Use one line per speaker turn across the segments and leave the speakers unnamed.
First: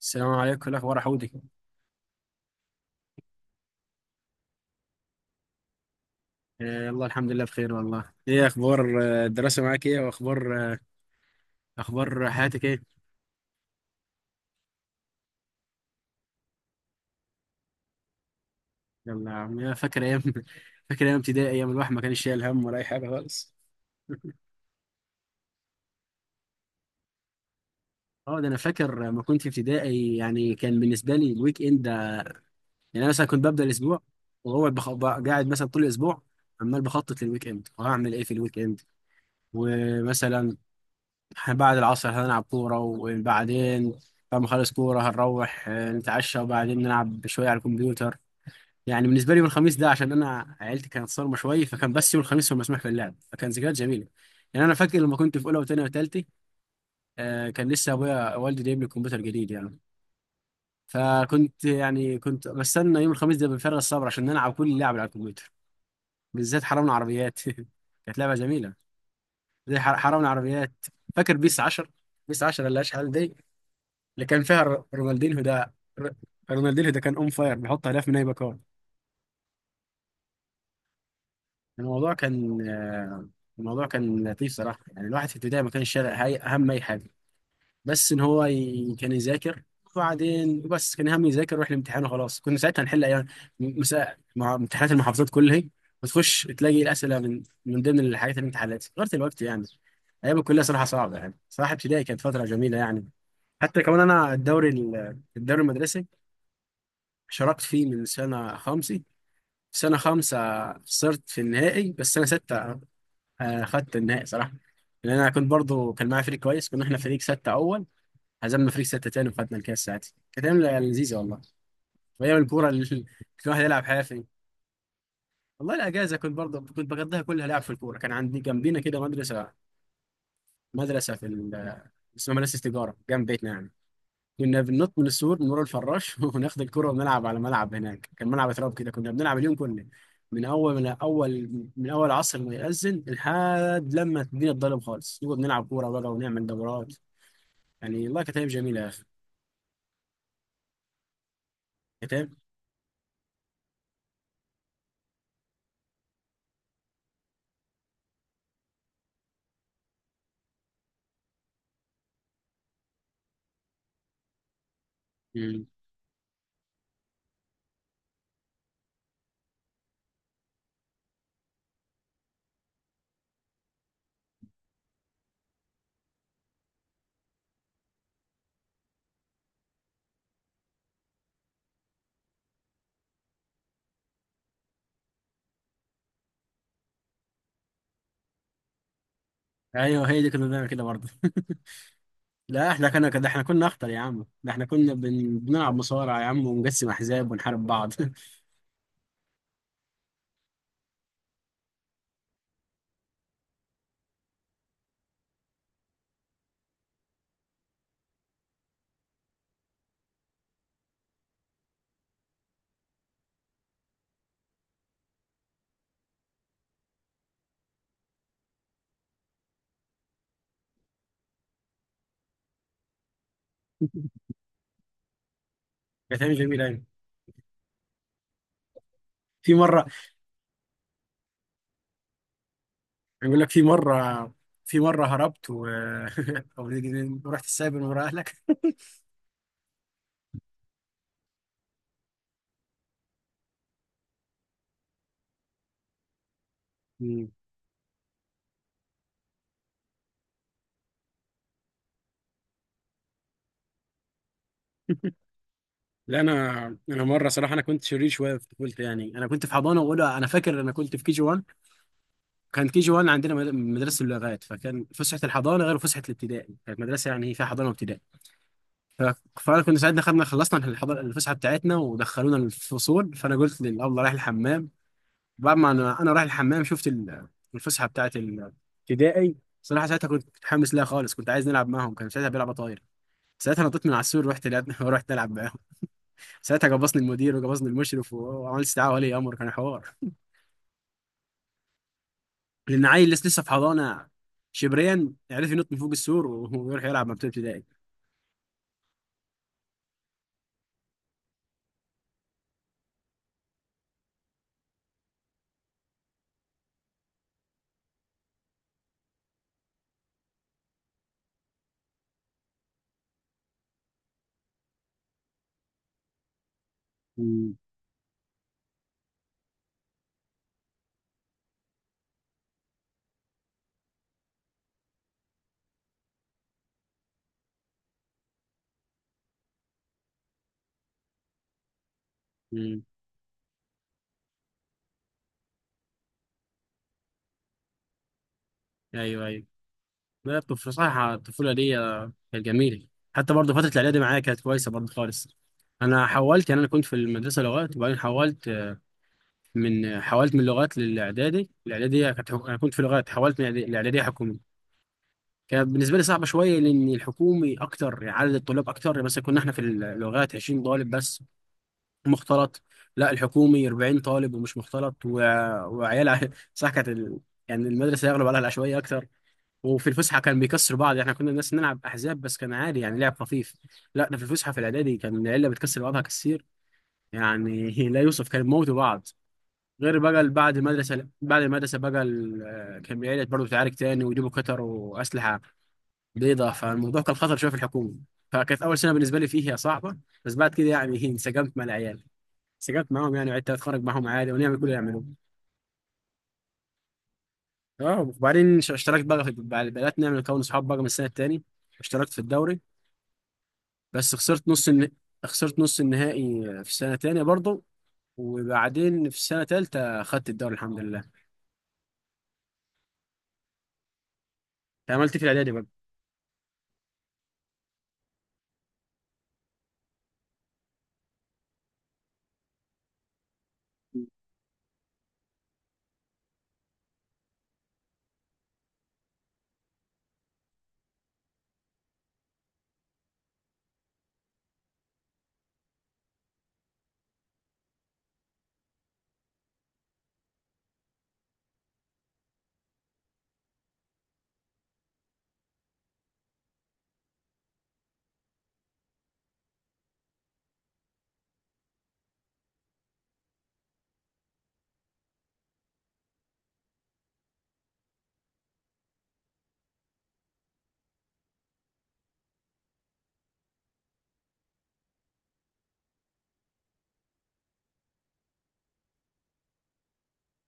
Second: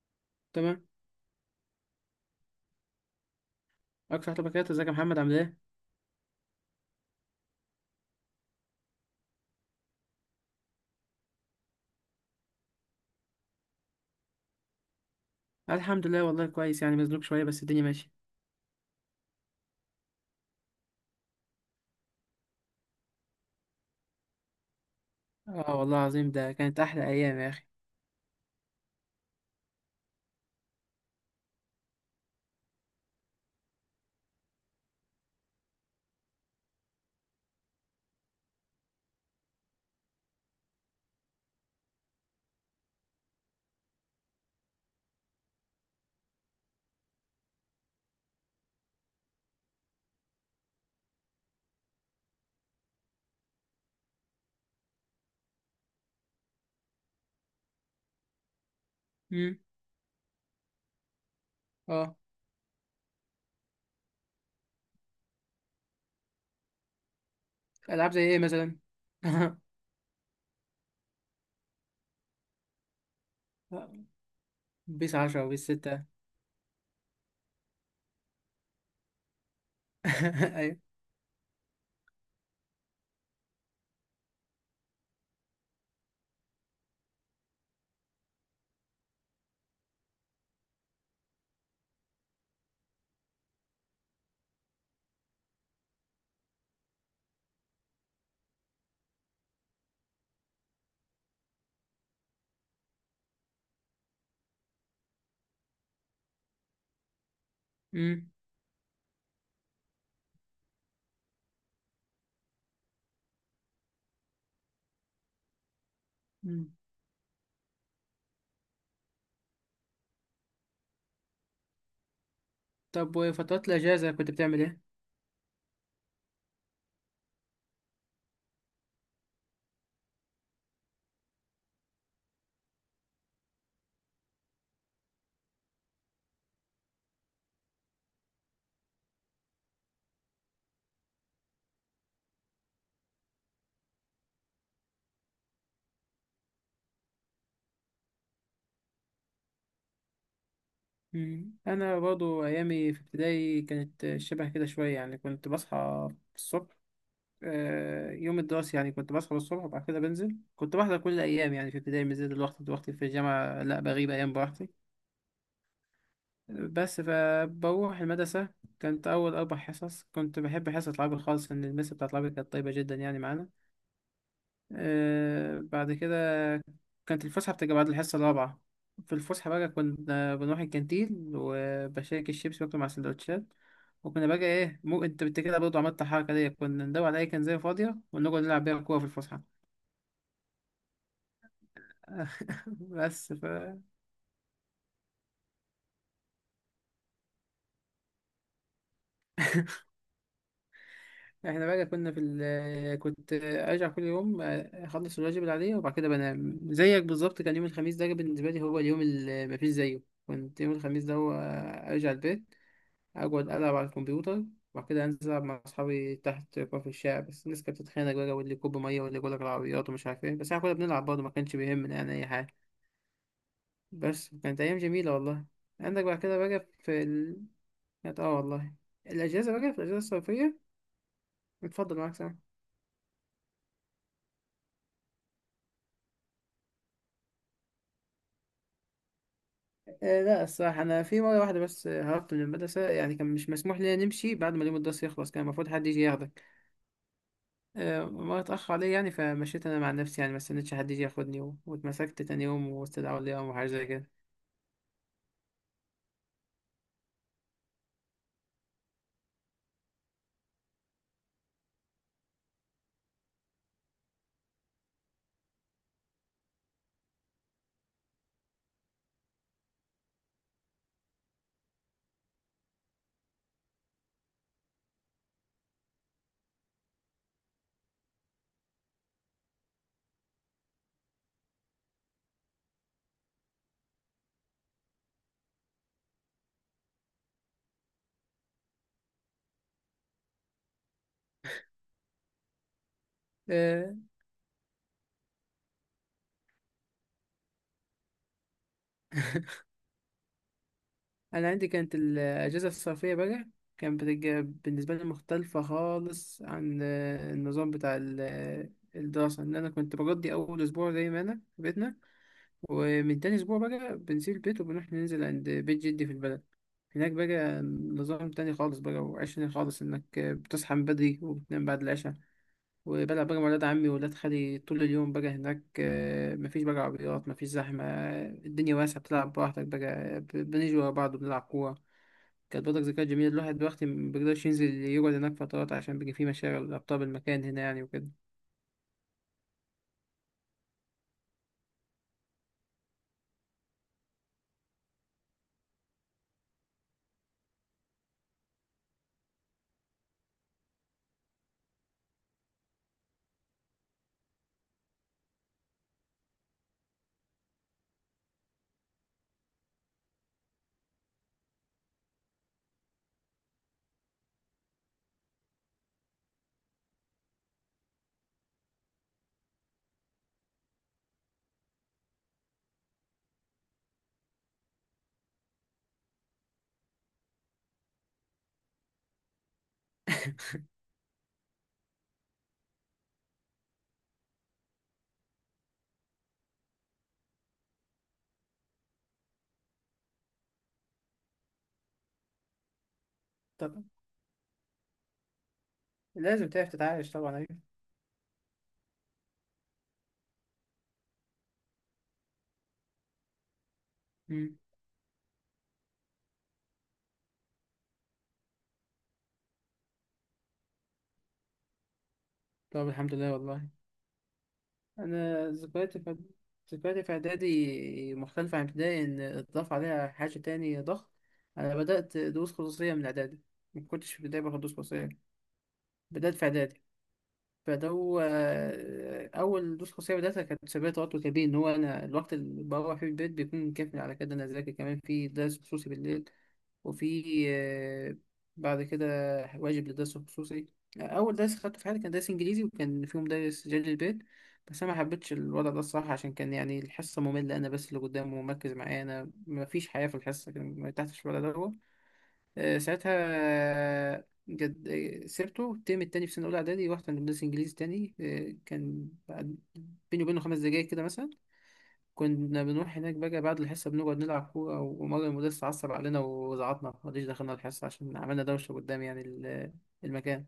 السلام عليكم، إيه
تمام.
الاخبار يا حودي؟
اكتر حاجه بكات، ازيك يا محمد؟ عامل ايه؟
الله، الحمد لله بخير والله. ايه اخبار، الدراسه معاك، ايه واخبار اخبار حياتك؟ ايه
الحمد لله والله كويس، يعني مزنوق شويه بس الدنيا ماشيه.
يلا يا عم، يا فاكر ايام؟ فاكر ايام ابتدائي، ايام الواحد ما كانش شايل هم ولا اي حاجه خالص.
اه والله العظيم ده كانت احلى ايام يا اخي.
اه ده انا فاكر لما كنت في ابتدائي، يعني كان بالنسبه لي الويك اند يعني انا مثلا كنت ببدا الاسبوع قاعد مثلا طول الاسبوع، عمال بخطط للويك اند، وهعمل ايه في الويك اند. ومثلا إحنا بعد العصر هنلعب كورة، وبعدين بعد ما نخلص كورة هنروح نتعشى، وبعدين نلعب شوية على الكمبيوتر. يعني بالنسبة لي يوم الخميس ده، عشان أنا عيلتي كانت صارمة شوية، فكان بس يوم الخميس هو مسموح في اللعب، فكان ذكريات جميلة. يعني أنا فاكر لما كنت في أولى وتانية وتالتة، كان لسه أبويا والدي جايب لي كمبيوتر جديد
امم.
يعني. فكنت
اه.
يعني كنت بستنى يوم الخميس ده بفارغ الصبر عشان نلعب كل اللعب على الكمبيوتر، بالذات حرامنا عربيات.
العاب
كانت
زي
لعبة
ايه
جميلة،
مثلا؟
زي حرامنا عربيات. فاكر بيس 10؟ بيس 10 اللي أشحال دي، اللي كان فيها
بيس
رونالدينهو
10 وبيس
ده.
6.
ر- رونالدينهو ده كان اون فاير، بيحط اهداف من اي مكان.
ايوه.
الموضوع كان آه، الموضوع كان لطيف صراحه. يعني الواحد في البدايه ما كانش شارع هاي اهم اي حاجه، بس كان يذاكر وبعدين. بس كان هم يذاكر ويروح الامتحان وخلاص، كنا ساعتها نحل ايام مساء مع امتحانات المحافظات كلها، وتخش تلاقي الاسئله من ضمن الحاجات اللي انت حلتها غير الوقت يعني. ايام الكليه صراحه صعبه، يعني صراحه ابتدائي كانت فتره جميله يعني. حتى كمان انا الدوري الدوري المدرسي شاركت فيه من
امم.
سنة خمسة، سنة خمسة خسرت في النهائي، بس سنة ستة خدت النهائي صراحة، لأن أنا كنت برضو كان معايا فريق كويس،
أمم.
كنا إحنا فريق ستة أول، هزمنا فريق ستة تاني، وخدنا الكاس. ساعتها كانت أيام لذيذة والله، وأيام الكورة اللي
طب
الواحد
وفترات
يلعب
الاجازه
حافي.
كنت بتعمل ايه؟
والله الأجازة كنت برضو كنت بقضيها كلها لعب في الكورة، كان عندي جنبينا كده مدرسة، مدرسة في ال- اسمها مدرسة تجارة جنب بيتنا يعني. كنا بننط من السور من ورا الفراش وناخد الكرة ونلعب على ملعب هناك، كان ملعب تراب كده، كنا بنلعب اليوم كله، من اول عصر ما يأذن لحد لما الدنيا تضلم خالص، نقعد نلعب كورة بقى ونعمل دورات. يعني والله كانت ايام جميلة يا اخي.
انا
كانت أيام-
برضو ايامي في ابتدائي كانت شبه كده شويه، يعني كنت بصحى الصبح. يوم الدراسي يعني كنت بصحى الصبح وبعد كده بنزل، كنت بحضر كل الايام يعني في ابتدائي، من زي دلوقتي. دلوقتي في الجامعه لا بغيب ايام براحتي
مم.
بس فبروح المدرسة. كانت أول أربع حصص كنت بحب حصة العربي خالص لأن المس بتاعت العربي كانت طيبة جدا يعني معانا. بعد كده كانت الفسحة بتبقى بعد الحصة الرابعة. في الفسحة بقى كنا بنروح الكانتين وبشارك الشيبس باكله مع سندوتشات. وكنا بقى إيه، مو أنت بت كده برضه عملت الحركة دي، كنا ندور على أي كنزاية فاضية ونقعد نلعب بيها كورة في الفسحة.
ايوه، هي دي كنا بنعمل كده برضه. لا احنا كنا كده،
بس
احنا كنا اخطر يا عم، ده احنا كنا بنلعب مصارعة يا عم، ونقسم احزاب ونحارب بعض.
احنا بقى كنا في ال... كنت ارجع كل يوم، اخلص الواجب اللي عليا وبعد كده بنام زيك بالظبط. كان يوم الخميس ده بالنسبه لي هو اليوم اللي مفيش زيه. كنت يوم الخميس ده هو ارجع البيت، اقعد العب على الكمبيوتر، وبعد كده انزل العب مع اصحابي تحت في الشارع. بس الناس كانت بتتخانق بقى، واللي يكب ميه واللي يقول لك العربيات ومش عارف ايه، بس احنا كنا بنلعب برضه ما كانش بيهمنا يعني اي حاجه. بس كانت ايام جميله والله. عندك بعد
كانت ايام
كده
جميلة
بقى
أوي.
في ال... كانت والله الاجازه
في
بقى في
مرة
الاجازه الصيفيه. اتفضل معاك سامح.
يقول لك، في مرة هربت أو رحت السايبر ورا أهلك.
لا الصراحة أنا في مرة واحدة بس هربت من المدرسة، يعني كان مش مسموح لنا نمشي بعد ما اليوم الدراسي يخلص، كان المفروض حد يجي ياخدك.
مم.
مرة اتأخر عليا يعني فمشيت أنا مع نفسي يعني ما استنيتش حد يجي ياخدني و- واتمسكت تاني يوم واستدعوا لي يوم وحاجة زي كده.
لا أنا، أنا مرة صراحة، أنا كنت شرير شوية في طفولتي، يعني أنا كنت في حضانة وأولى. أنا فاكر أنا كنت في كي جي 1، كان كي جي 1 عندنا مدرسة اللغات، فكان فسحة الحضانة غير فسحة الابتدائي، كانت مدرسة يعني فيها حضانة وابتدائي. ف... فأنا كنا ساعتها خدنا خلصنا الحضانة، الفسحة بتاعتنا، ودخلونا الفصول، فأنا قلت للأبله رايح الحمام. بعد ما انا رايح الحمام شفت الفسحه بتاعت الابتدائي، صراحه ساعتها كنت متحمس لها خالص، كنت عايز نلعب معاهم، كان ساعتها بيلعب طاير. ساعتها نطيت من على السور، ورحت لعبنا ورحت نلعب معاهم. ساعتها جبصني المدير وجبصني المشرف، وعملت استدعاء ولي امر، كان حوار، لان عيل لسه لسه في
آه،
حضانه، شبريا عرف ينط من فوق السور ويروح يلعب مع بتوع ابتدائي.
أنا عندي كانت الأجازة الصيفية بقى كانت بتج- بالنسبة لي مختلفة خالص عن آه، النظام بتاع ال- آه، الدراسة إن أنا كنت بقضي أول أسبوع زي ما أنا في بيتنا، ومن تاني أسبوع بقى بنسيب البيت وبنروح ننزل عند بيت جدي في البلد. هناك
مم.
بقى نظام تاني خالص بقى وعيش تاني خالص، إنك بتصحى من بدري وبتنام بعد العشاء. وبلعب بقى مع ولاد عمي وولاد خالي طول اليوم بقى هناك، مفيش بقى عربيات مفيش زحمة. الدنيا واسعة بتلعب براحتك بقى، بنيجي ورا بعض وبنلعب كورة. كانت برضك
مم.
ذكريات جميلة، الواحد دلوقتي مبيقدرش ينزل يقعد هناك فترات عشان بيجي فيه مشاغل أبطال المكان هنا يعني وكده.
ايوه، ايوه. لا صراحه الطفوله دي كانت جميله. حتى برضه فتره الاعدادي معايا كانت كويسه برضه خالص. انا حولت يعني، انا كنت في المدرسه لغات، وبعدين حولت. حولت من لغات للاعدادي، الاعداديه كانت انا كنت في لغات، حولت من الاعداديه حكومي. كانت بالنسبه لي صعبه شويه، لان الحكومي اكتر، عدد الطلاب اكتر. مثلا كنا احنا في اللغات 20 طالب بس، مختلط. لا، الحكومي 40 طالب، ومش مختلط، وعيال صح، يعني المدرسه يغلب عليها العشوائيه اكتر. وفي الفسحه كان بيكسروا بعض، احنا كنا الناس نلعب احزاب بس كان عادي، يعني لعب خفيف. لا، ده في الفسحه في الاعدادي كان العيله بتكسر بعضها كتير، يعني لا يوصف، كان موتوا بعض. غير بقى بعد المدرسة بقى كان بيعيد برضه تعارك تاني، ويجيبوا كتر وأسلحة بيضة، فالموضوع كان خطر شوية في الحكومة. فكانت أول سنة بالنسبة لي فيها صعبة، بس بعد كده يعني انسجمت مع العيال، انسجمت معاهم يعني، وعدت أتخرج
طبعا
معاهم عادي ونعمل كل اللي يعملوه.
لازم تعرف تتعايش طبعا أيوة.
اه، وبعدين اشتركت بقى في بدأت نعمل نكون صحاب بقى من السنة التانية، اشتركت في الدوري، بس خسرت
مم.
خسرت نص النهائي في السنة التانية برضه، وبعدين في السنة التالتة خدت الدوري الحمد لله.
طب الحمد لله والله.
عملت إيه في
أنا
الإعدادي بقى؟
ذكرياتي في إعدادي مختلفة عن ابتدائي إن اتضاف عليها حاجة تاني ضخم. أنا بدأت دروس خصوصية من إعدادي، ما كنتش في ابتدائي باخد دروس خصوصية، بدأت في إعدادي. فدو آه، أول دروس خصوصية بدأتها كانت سبب توتر كبير، إن هو أنا الوقت اللي بروح فيه البيت بيكون كافي على كده إن أنا أذاكر كمان في درس خصوصي بالليل. وفي آه، بعد كده واجب للدرس الخصوصي. أول درس خدته في حياتي كان درس إنجليزي وكان فيه مدرس جلد البيت. بس أنا ما حبيتش الوضع ده الصراحة عشان كان يعني الحصة مملة، أنا بس اللي قدامه ومركز معايا، أنا مفيش حياة في الحصة، كان ما ارتحتش في الوضع ده هو. ساعتها، جد، سيبته الترم التاني في سنة أولى إعدادي، رحت عند مدرس إنجليزي تاني. بيني وبينه 5 دقايق كده مثلا. كنا بنروح هناك بقى بعد الحصة بنقعد نلعب كورة، ومرة المدرس عصب علينا وزعطنا مرضيش دخلنا الحصة عشان عملنا دوشة قدام يعني المكان.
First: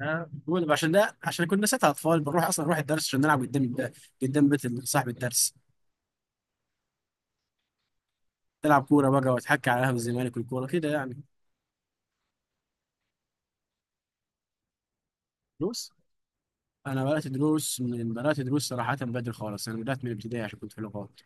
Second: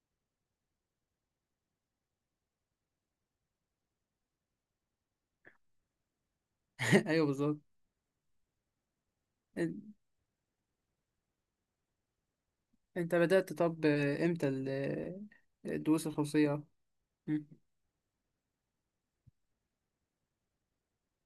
بقول عشان ده، عشان كنا ساعتها اطفال، بنروح اصلا نروح الدرس عشان نلعب قدام، قدام بيت صاحب الدرس،
أيوه بالظبط.
نلعب كوره بقى، واتحكى على قهوه
إن-
الزمالك والكوره كده يعني.
أنت بدأت، طب إمتى
دروس.
الدروس الخصوصية؟
انا بدات
مم.
دروس، صراحه بدري خالص، انا بدات من الابتدائي عشان كنت في لغات.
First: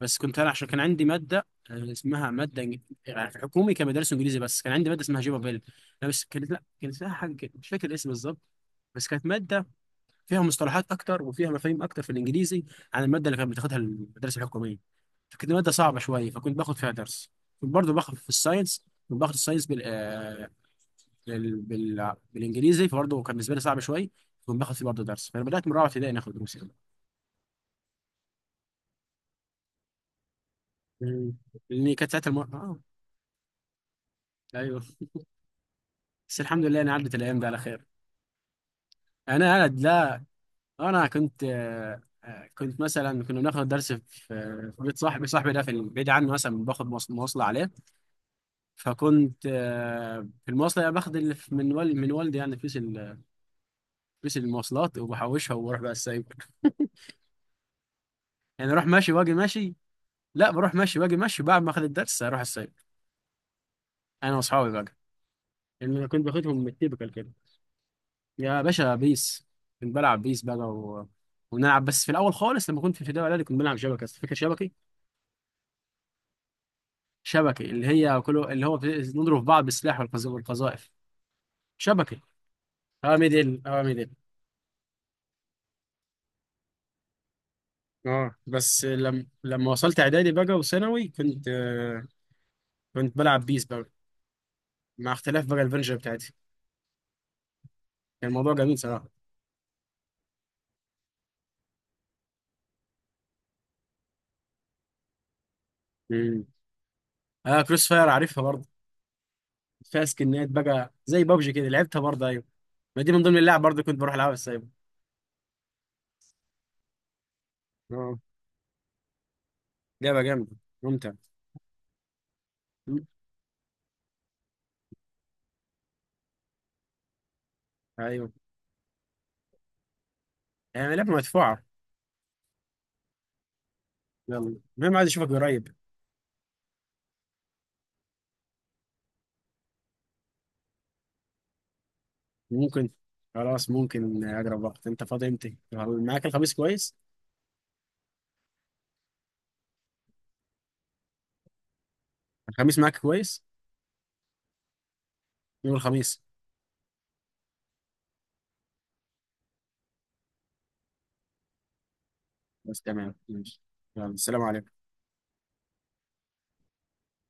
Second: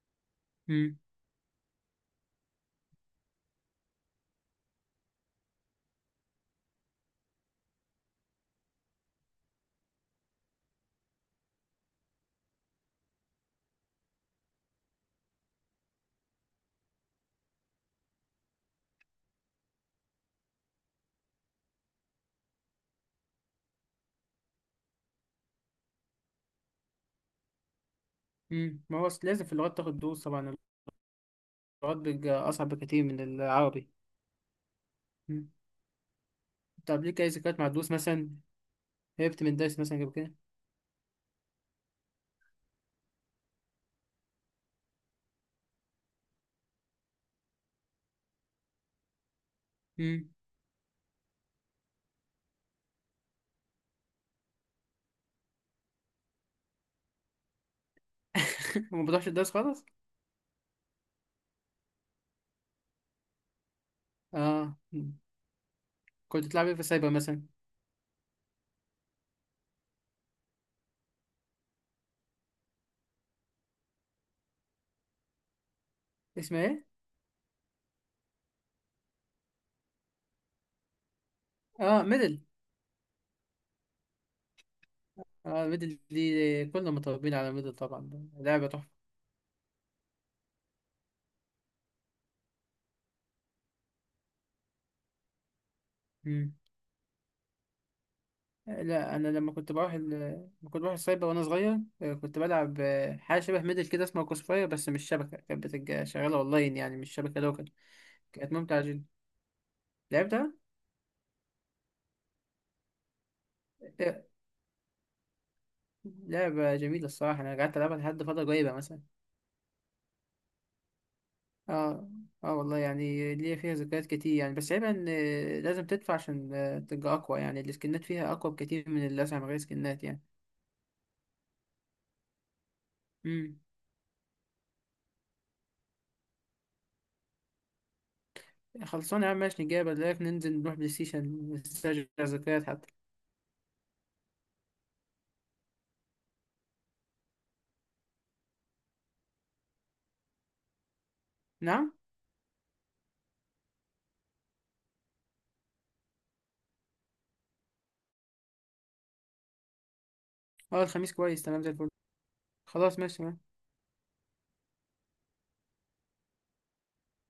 بس كنت انا عشان كان
مم.
عندي ماده اسمها ماده يعني في حكومي كان مدرسه انجليزي، بس كان عندي ماده اسمها جيبابيل. لا بس كانت، لا كانت لها حاجه كده مش فاكر الاسم بالظبط. بس كانت ماده فيها مصطلحات اكتر وفيها مفاهيم اكتر في الانجليزي، عن الماده اللي كانت بتاخدها المدرسه الحكوميه، فكانت الماده صعبه شويه، فكنت باخد فيها درس. كنت برضه باخد في الساينس، كنت باخد الساينس بالانجليزي، فبرضه كان بالنسبه لي صعب شويه، كنت باخد فيه برضه درس، فانا بدات من رابعه ابتدائي ناخد دروس يعني.
مم. ما هو أصل لازم في اللغات تاخد دروس طبعا.
مم. لان
اللغات
كانت ساعتها الم...
بيبقى أصعب
اه
بكتير من العربي.
ايوه،
مم.
بس الحمد لله انا
طب
عدت
ليك أي
الايام دي على
ذكريات مع
خير.
الدروس مثلا؟ هربت من
انا
الدرس مثلا قبل
لا،
كده؟
انا كنت كنت مثلا كنا بناخد درس في بيت صاحبي، ده في بعيد عنه، مثلا باخد مواصله عليه، فكنت
مم.
في المواصلة يعني باخد اللي من والدي، يعني فلوس فلوس المواصلات، وبحوشها وبروح بقى السايبر. يعني اروح
ما
ماشي
بتروحش
واجي
الدرس
ماشي،
خالص؟
لا، بروح ماشي واجي ماشي، بعد ما اخد الدرس اروح السايبر انا واصحابي
آه
بقى،
مم.
لان انا كنت
كنت
باخدهم
تلعب
من
إيه في السايبر
التيبكال كده.
مثلا؟
يا باشا، بيس، كنت بلعب بيس بقى ونلعب بس. في الاول خالص لما كنت في ابتدائي واعدادي كنت بلعب شبكه، بس فاكر شبكي؟
اسمها إيه؟
شبكي اللي هي، كله اللي هو نضرب في بعض بالسلاح والقذائف.
آه
شبكي،
ميدل.
اوامر ديل، اوامر ديل.
اه الميدل دي كلنا متربيين على الميدل طبعا،
اه،
لعبة
بس
تحفة.
لما وصلت اعدادي بقى وثانوي كنت كنت بلعب بيس بقى، مع اختلاف بقى الفيرجن بتاعتي.
مم.
كان الموضوع جميل صراحه.
لا أنا لما كنت بروح السايبر وأنا صغير، كنت بلعب حاجة شبه ميدل كده اسمها كوسفاير بس مش شبكة، كانت بتبقى شغالة
امم
أونلاين يعني مش شبكة
اه،
لوكال.
كروس فاير عارفها
كانت
برضه.
ممتعة جدا.
فيها سكنات
لعبتها؟
بقى زي بابجي كده، لعبتها برضه، ايوه. ما دي من ضمن اللعب برضه، كنت بروح
آه،
العبها، بس ايوه.
لعبة جميلة الصراحة، أنا قعدت ألعبها
اه،
لحد فترة قريبة مثلا.
لعبه جامده، ممتع.
اه. اه والله
مم.
يعني ليا فيها ذكريات كتير يعني، بس عيبها إن لازم تدفع عشان تبقى أقوى، يعني السكنات
ايوه،
فيها أقوى بكتير من اللي أسعى من غير سكنات يعني.
يعني لعبه مدفوعه.
مم.
يلا المهم، عايز اشوفك قريب.
خلصانة يا عم ماشي، نجيب لك ننزل نروح بلاي ستيشن نسترجع ذكريات حتى.
ممكن، خلاص. ممكن اقرب وقت. انت فاضي امتى؟ معاك الخميس كويس؟
نعم.
الخميس معاك كويس، يوم الخميس.
اه الخميس كويس تمام زي الفل.
بس
خلاص
تمام،
ماشي.
ماشي. يلا، السلام عليكم.